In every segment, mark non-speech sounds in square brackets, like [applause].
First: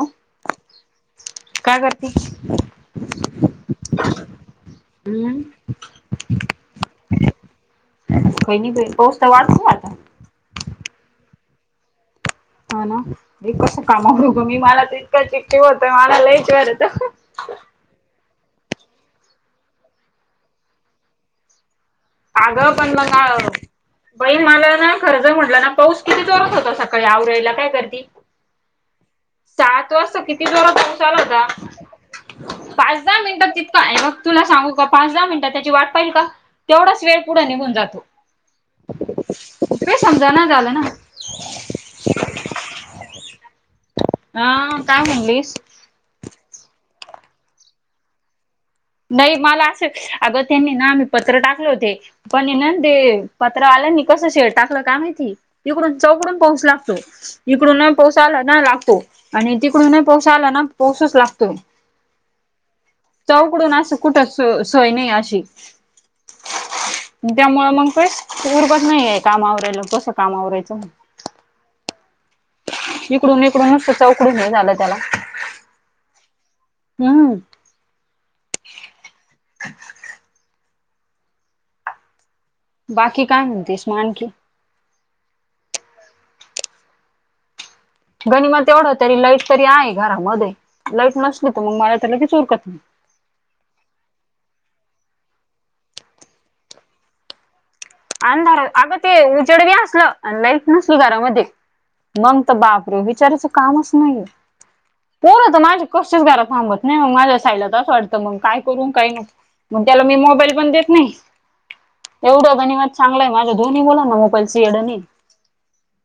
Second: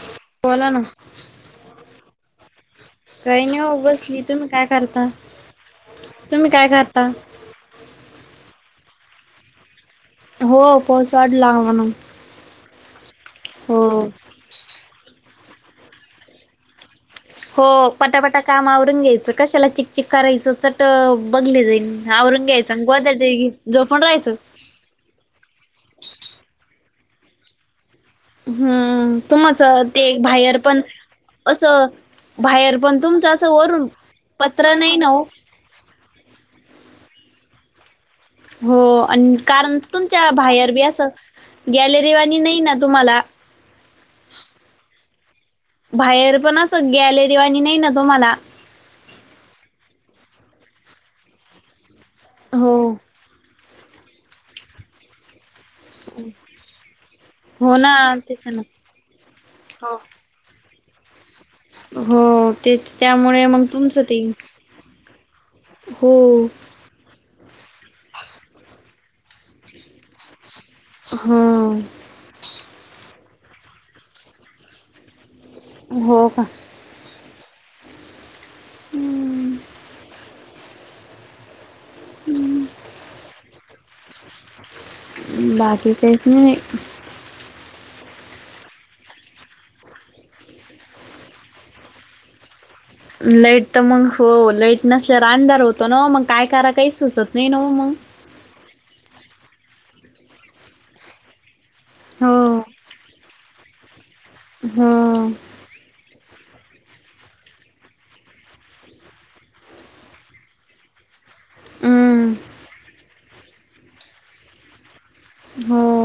हो बोलां नां काय करते? कांहीं नाहीं हो उगचं बसली तुम्हीं कायं करतां हम्म तुम्हीं कायं करतांत हो नाहीं पाऊस तरं वाढूंन चं राहिला हो पाऊस वाढलां हां म्हणूंन हो नां मी कसं कामांव मी मलां तितका चिठ्ठी होतं मलां लईच शिव्यां देतो हो पटांपटां कामं आवरूंन घ्यायचं कशांला चिकचिक करायचं चटं बघले जाईन आवरून अगं घ्यायचं पण मग गोधडी घेऊन झोपून रहायचं. बाई मला ना खरं तर म्हटलं ना पाऊस किती जोरात होता सकाळी आवरायला काय करती? हम्म तुम्हाच सात ते वाजता किती बाहेर जोरात पण पाऊस आला होता. असं बाहेर पण पाच दहा तुमचं असं मिनिटात तितकां वरून आहे मग तुला सांगू पत्र का नाही ना पाच ओ दहा मिनटा त्याची वाट का तेवढाच वेळ पुढं निघून जातो. हो आणि कारण काही तुमच्या समजाना बाहेर झालं ना. भी असं गॅलरीवाणी नाही ना तुम्हाला? हा काय म्हणलीस? बाहेर पण असं गॅलरीवानी नाही ना तुम्हाला? नाही मला त्यांनी आम्ही पत्रे टाकले होते पण ना ते हो पत्रवाल्यानी कसं शेड टाकलं काय माहिती? तिकडून चौकडून पाऊस लागतो हो इकडून ना पाऊस आला तेच ना लागतो आणि हो तिकडून पाऊस आला ना पाऊस लागतो. हो ते त्यामुळे मग चौकडून असं तुमचं ते कुठंच सोय नाही अशी. हो त्यामुळे मग काय उबत नाहीये कामा आवरायला कसं काम आवरायचं हम्म इकडून इकडूनच असं चौकडून हे झालं त्याला हो का हम्म हम्म हम्म बाकी काय म्हणतीस मग आणखी बाकी काहीच नाही गणी मा तेवढं तरी लाईट तरी आहे घरामध्ये लाईट नसली तर मग मला तर लगेच उरकत नाही. लाईट तर मग हो लाईट नसल्यावर अंधार होतो ना मग काय कराय काही सुचत नाही ना मग अंधार अगं ते उजेड भी असलं लाईट नसली घरामध्ये हो मग तर बापरे विचाराचं कामच नाहीये. हम्म पोरं तर माझी कसेच घरात थांबत नाही मग माझ्या साईला तर असं वाटतं मग काय करून काही नको. मग त्याला मी मोबाईल पण देत नाही. हम्म, एवढं गणी मात चांगलाय माझा दोन्ही मुलांना मोबाईल वेड नाही. हा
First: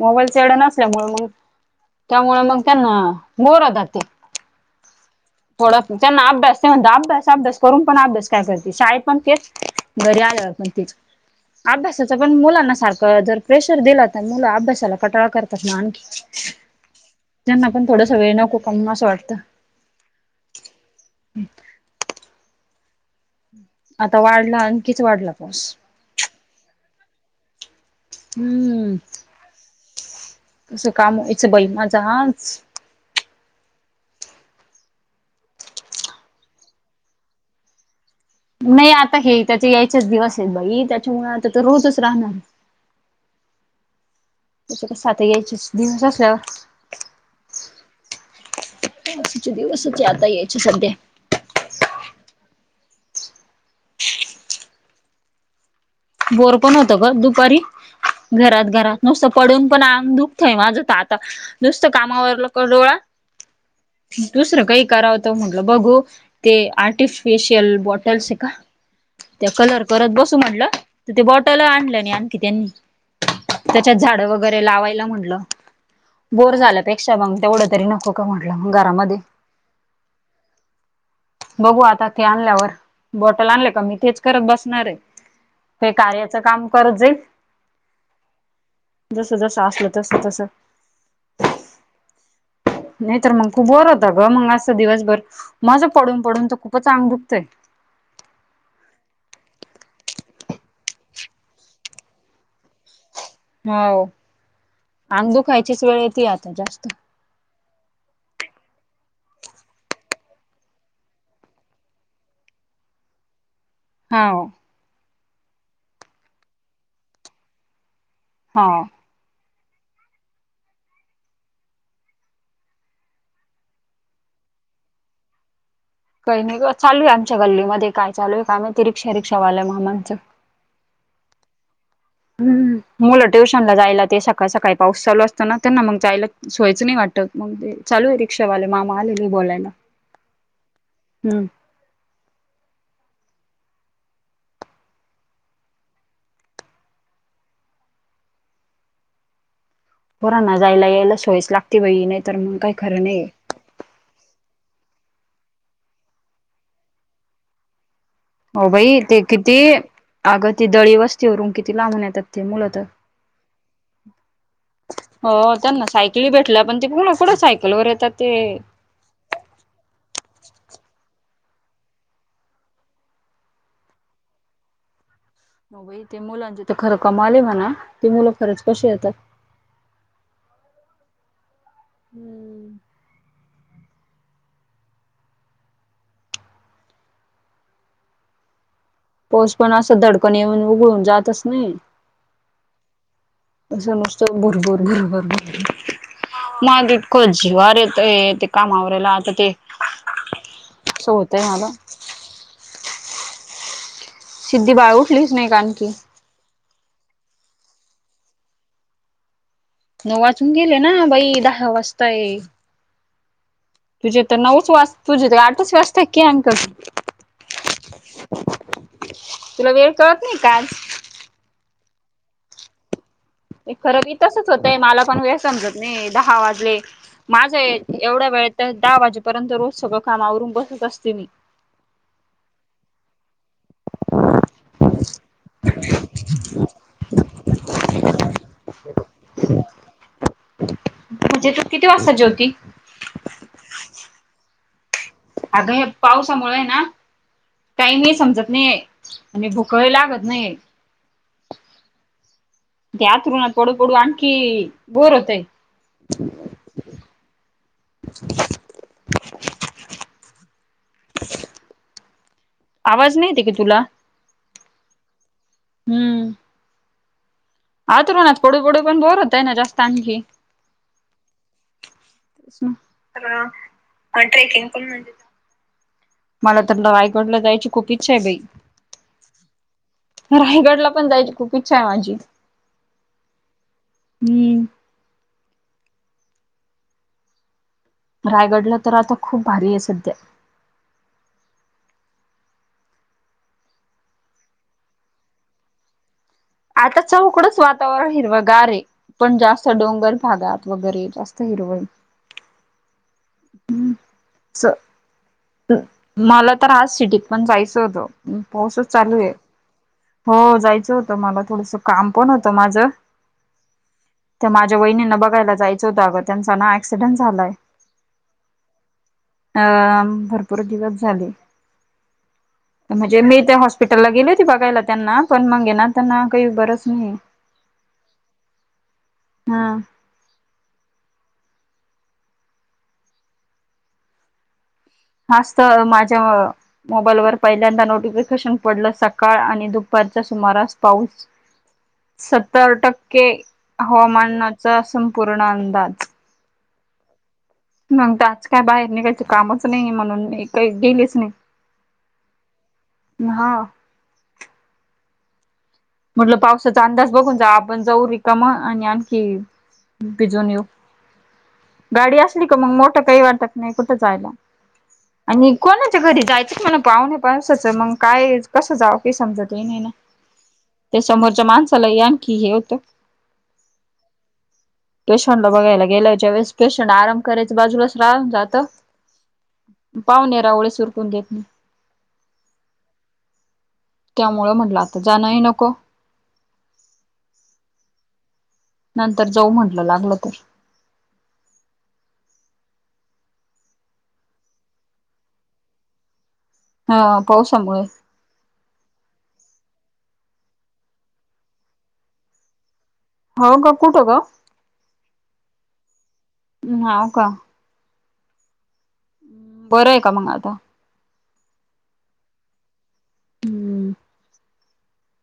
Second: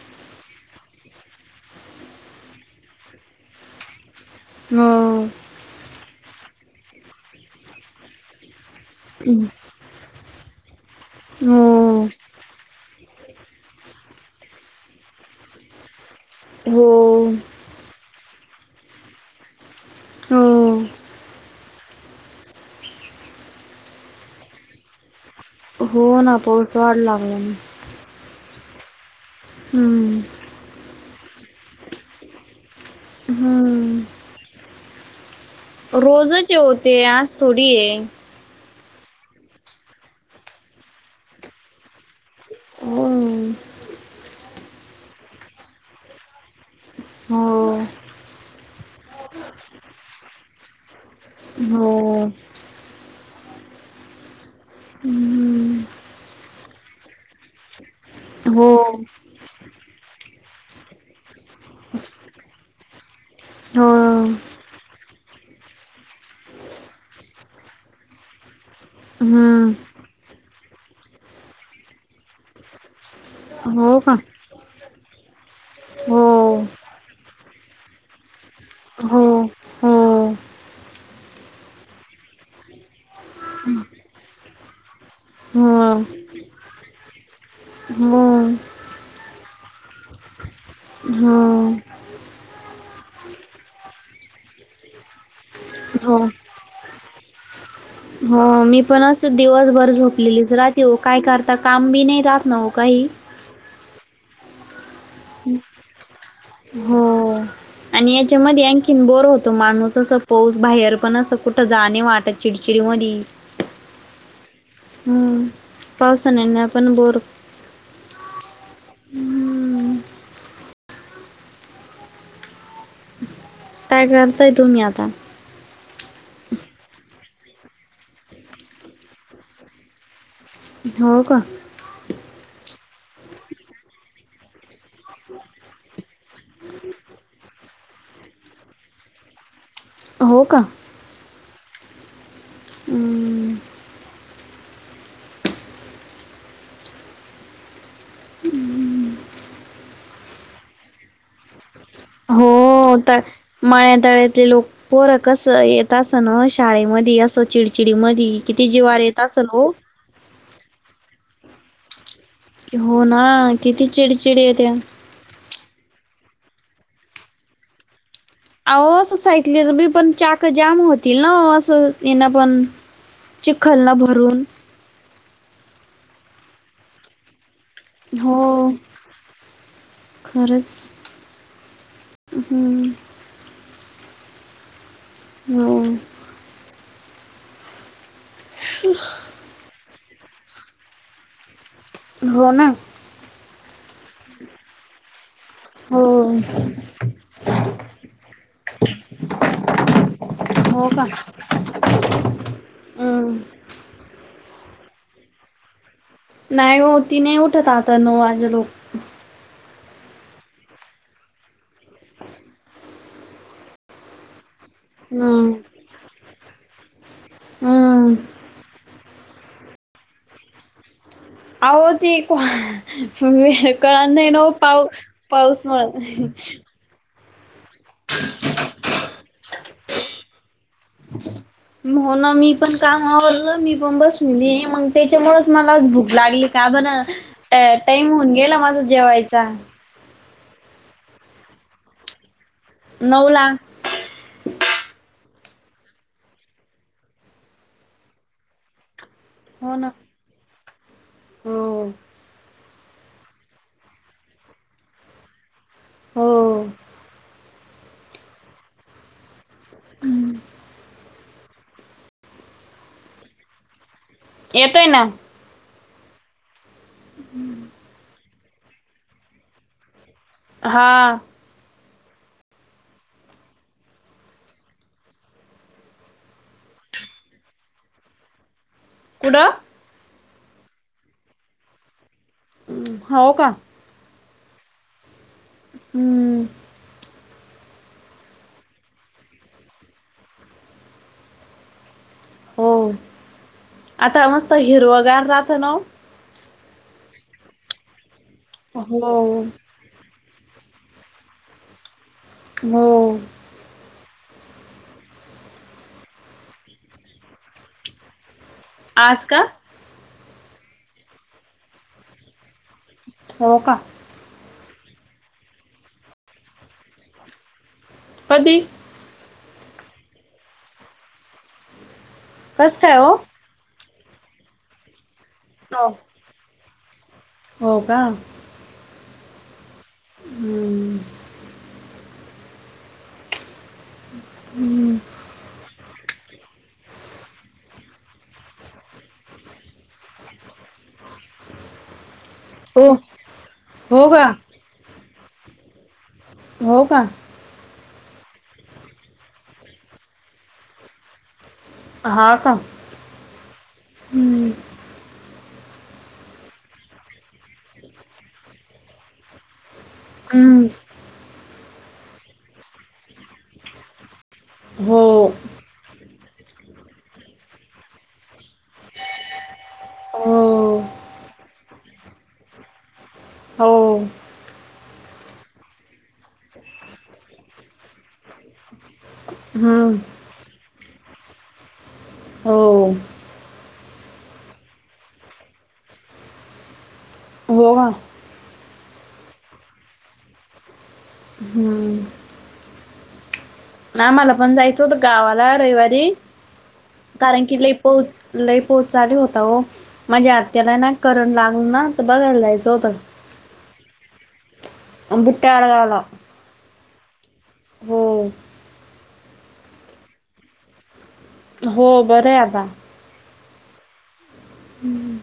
मोबाईलच येड नसल्यामुळे मग त्यामुळे मग त्यांना बोर होतात ते हो थोडा त्यांना अभ्यास नाही म्हणतं अभ्यास अभ्यास करून पण अभ्यास काय करते शाळ पण तेच. घरी आल्यावर पण तेच हो अभ्यासाच पण मुलांना सारखं जर प्रेशर दिला तर मुलं अभ्यासाला कटाळा करतात ना आणखी हो त्यांना पण थोडासा वेळ नको का असं वाटतं. हो आता वाढला आणि किती वाढला पाऊस हो हो ना पाऊस वाढ लागला ना. हम्म हम्म असं काम होयाचं बाई माझ आज? हम्म रोजच ये ओ ते आजच थोडी आहे. नाही आता हे त्याचे यायचेच दिवस आहेत बाई, त्याच्यामुळे आता तर रोजच राहणार. हो त्याच कस आता यायचेच दिवस असल्यावर हो, पावसाचे दिवसच आहे आता यायचे सध्या. हो हं, बोर पण होत ग दुपारी. घरात हो, घरात नुसतं पडून पण आग दुखतय माझ तर आता. नुसत कामावरल का लोळा, हो, दुसर काही कराव त म्हटलं बघू ते आर्टिफिशियल बॉटल्स हे का, त्या हं, कलर करत बसू म्हणलं. तर ते बॉटल आणल नाही आणखी त्यांनी, त्याच्यात हो का? झाड वगैरे लावायला म्हणलं. हो, बोर झाल्यापेक्षा मग तेवढ तरी नको का म्हटल हो, घरामध्ये हो, हो, बघू आता ते आणल्यावर, बॉटल आणले का मी तेच करत बसणार आहे. कही हो, कार्याच काम करत जाईल, हो, जस जस असल तस तस. हा नाही तर मग खूप बोर होता ग मग अस दिवसभर, माझं पडून हो, पडून तर खूपच आंग दुखतंय. हो मी पण अस दिवसभर झोपलेलीच राहते, हो काय करता काम बी नाही राहात ना ओ काही. हाव, आंग दूखायचीच वेळ येती आ हो आणि याचा मधी आणखीन बोर होत मानूस असं पाऊस बाहेर पण असं कुठं जा नी वाटत. चिडचिडी मधी हाव हम्म पावसानेने पण बोर हा काय करताय तुम्ही आता? काही नाही ग चालू आहे आमच्या गल्लीमध्ये काय चालू आहे काय माहिती? रिक्षा रिक्षा वाल्या मामांच. हो का हम्म मुलं ट्युशन ला जायला ते सकाळ सकाळी पाऊस चालू असतो ना त्यांना मग जायला सोयचं नाही वाटत, मग ते चालू आहे रिक्षावाले मामा आलेले आहे बोलायला. हो का? हम्म हम्म. पोरांना जायला यायला सोयच लागते बाई नाही तर मग काही हो खरं तर नाही मळ्या तळ्यातले लोक पोर कस येत असन ओ शाळेमध्ये असं चिडचिडी मधी. हो बाई ते किती अगं ते दळी वस्तीवरून किती लांबून येत्यात. हो ना किती चिडचिडी ये त्या. हो त्यांना सायकली भेटल्या पण ते पुण कुठं सायकल वर येतात ते आ ओ असं सायकली मी पण चाक जाम होतील ना अस येन पण चिखलन भरून. हो बाई त्या मुलांची तर खरं कमाल आहे म्हणा. ते मुलं हो खरंच कशी येतात खरचं. हम्म हो [inaudible] पाऊस पण असं धडकन येऊन उघडून जातच नाही. हो ना. अस नुसत भुरभुर भर भर, हो मला इतक जीवावर येत ते कामावर लाटते. हो का? हो हम्म. सिद्धी बाळ उठलीच नाही का? आणखी नाही हो, ती नाही उठत. आता नऊ वाजलो. नऊ वाचून गेले ना, बाई दहा वाजताय. तुझे तर नऊच वाज तुझे हम्म. आठच वाजता की अंकल. हम्म. तुला वेळ कळत नाही का आज. आहो ती तुम्ही खरं कळाल बी नाही. ना तसच ओ होतंय पाऊ मला पण पाऊसमुळं. माझ एवढ्या वेळेत तर दहा वाजेपर्यंत रोज सगळं कामावरून बसत असते मी. हो ना, मी पण काम आवरलं मी पण बसलेली आहे. मग त्याच्यामुळंच मला आज भूक लागली का बर. टा, टाईम होऊन गेला माझा जेवायचा. म्हणजे तू किती वाजता जेवती. नऊला. अगं हे पावसामुळं आहे ना, टाईमही समजत नाहीये आणि हो ना भुकही लागत नाही. हो, ते अंथरुणात पडू, पडू आणखी बोर होतंय. हो [inaudible] हम्म, [inaudible] आवाज नाहीे येते का तुला? येतोय ना, हम्म, [inaudible] आथरुणात पडू, पडू पण बोर होतंय ना जास्त आणखी. हा, [unintelligible] मला तर रायगडला जायची खूप इच्छा आहे बाई. कुठं? रायगडला पण जायची. खूप इच्छा आहे माझी. हा, हो का? हम्म, हम्म, रायगडला तर आता खूप भारी आहे सध्या. हो, आता मस्त हिरवगार राहतं ना ओ, आता चौकडंच वातावरण हिरवगार आहे. पण हो जास्त डोंगर भागात वगैरे जास्त हिरवळ हो, हम्म, चल मला तर आज सिटीत पण जायचं होतं. पाऊसच चालू आज आहे. का हो, जायचं होतं मला, थोडंसं काम पण होतं माझं. हो का? त्या माझ्या वहिणींना बघायला जायच होतं आगं, त्यांचा ना ऍक्सिडेंट झालाय. कधी? अ भरपूर दिवस झाले, कस काय हो म्हणजे मी ते हॉस् पीटलला गेले होती बघायला त्यांना, पण मंग ये ना त्यांना काही बरंच नाहीये. हो का? हा. हम्म. [inaudible] आज तर माझ्यामुळ मोबाईलवर पहिल्यांदा नोटिफिकेशन पडलं सकाळ आणि दुपारच्या सुमारास पाऊस, सत्तर ओ टक्के हो का हवामानात चा संपूर्ण अंदाज. हो का? मंग तर आज काय बाहेर निघायच कामच नाही, म्हणून मी काही गेलेच नाही. हा का? हा हम्म. म्हटल, पावसाचा अंदाज बघून जा आपण जाव, आपण जाऊ रिकाम आणि आणखी भिजून येऊ. हम्म गाडी असली का, मग मोठ काही वाटत नाही कुठं जायला. हो आणि कोणाच्या घरी जायचं पावण्या पावसाच मंग काय कसं जाव, ते समजत हि नाही ना. हो. ते समोरच्या माणसालाही आणखी हे होतं. हो. पेशंटला बघायला गेल्याच्या वेळेस पेशंट आराम करायचं बाजूलाच राहून जातं. हम्म पाहुणे रावळेच उरकून देत. नाही हो. त्यामुळं म्हटलं आता जाणंही नको. हो का? नंतर जाऊ म्हटलं लागलं तर. हम्म. आम्हाला पण जायचं होत गावाला रविवारी, हा कारण कि लई पावसामुळे पाऊच लई पाऊच चालू होता हो, माझ्या आत्याला ना करंट लागल ना, तर बघायला जायचं होतं. हो का, कुठं ग? [unintelligible] हाव का? हो. बरंय का मंग आता? हो, बरं आहे आता. हम्म. हम्म.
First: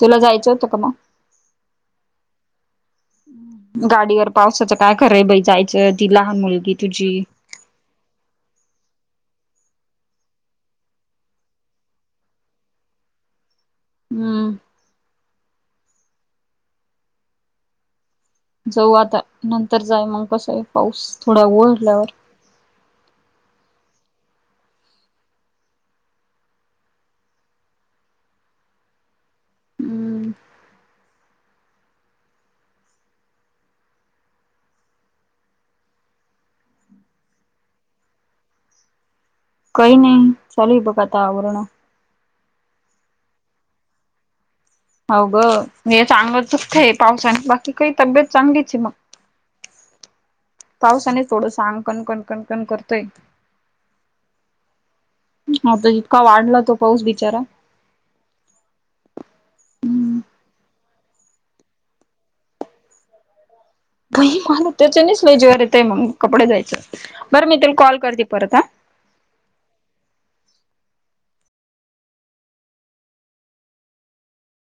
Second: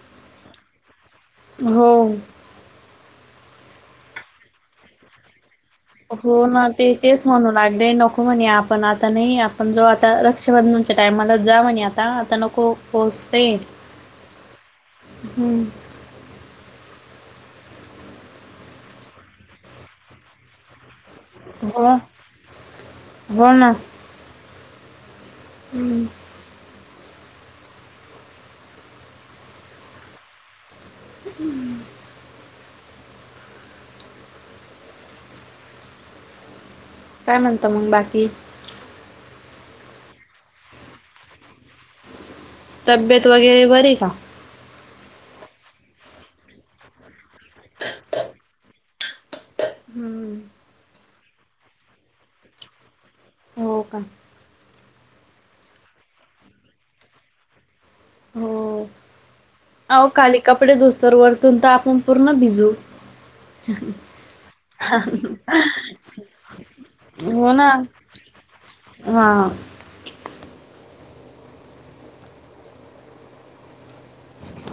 तुला जायचं होतं का मग? हो. गाडीवर पावसाचं काय खरंय आहे बाई जाय हो ना, ते तेच म्हणून आडलय नको म्हणे, आपण आता नाही आपण जाऊ आता रक्षाबंधनच्या टायमाला जा म्हणे आता, आता नको. पाऊस लय हे. हम्म. हम्म. जाऊ आता नंतर जाय मग कसं आहे पाऊस थोडा बोल, ओढल्यावर बोल ना. हम्म. हम्म. हम्म. काय म्हणता मग बाकी? काय नाही चालू आहे बघ आता आवरण. तब्येत वगैरे बरी आहे का? हाव ग नि हे अंगच दुखतय पावसाने बाकी काही तब्येत चांगलीच आहे मग हम्म. पावसाने थोडंस अंग कणकणकणकण करतय. हो का? हा तर इतका वाढला तो पाऊस बिचारा. हो. अहो खाली कपडे धूस्तर वरतून तर आपण पूर्ण भिजू. [unintelligible] त्याच्यास वेजवर येतय मग कपडे द्यायच बरं हो मी ना ताई कॉल करते परत हा. हा.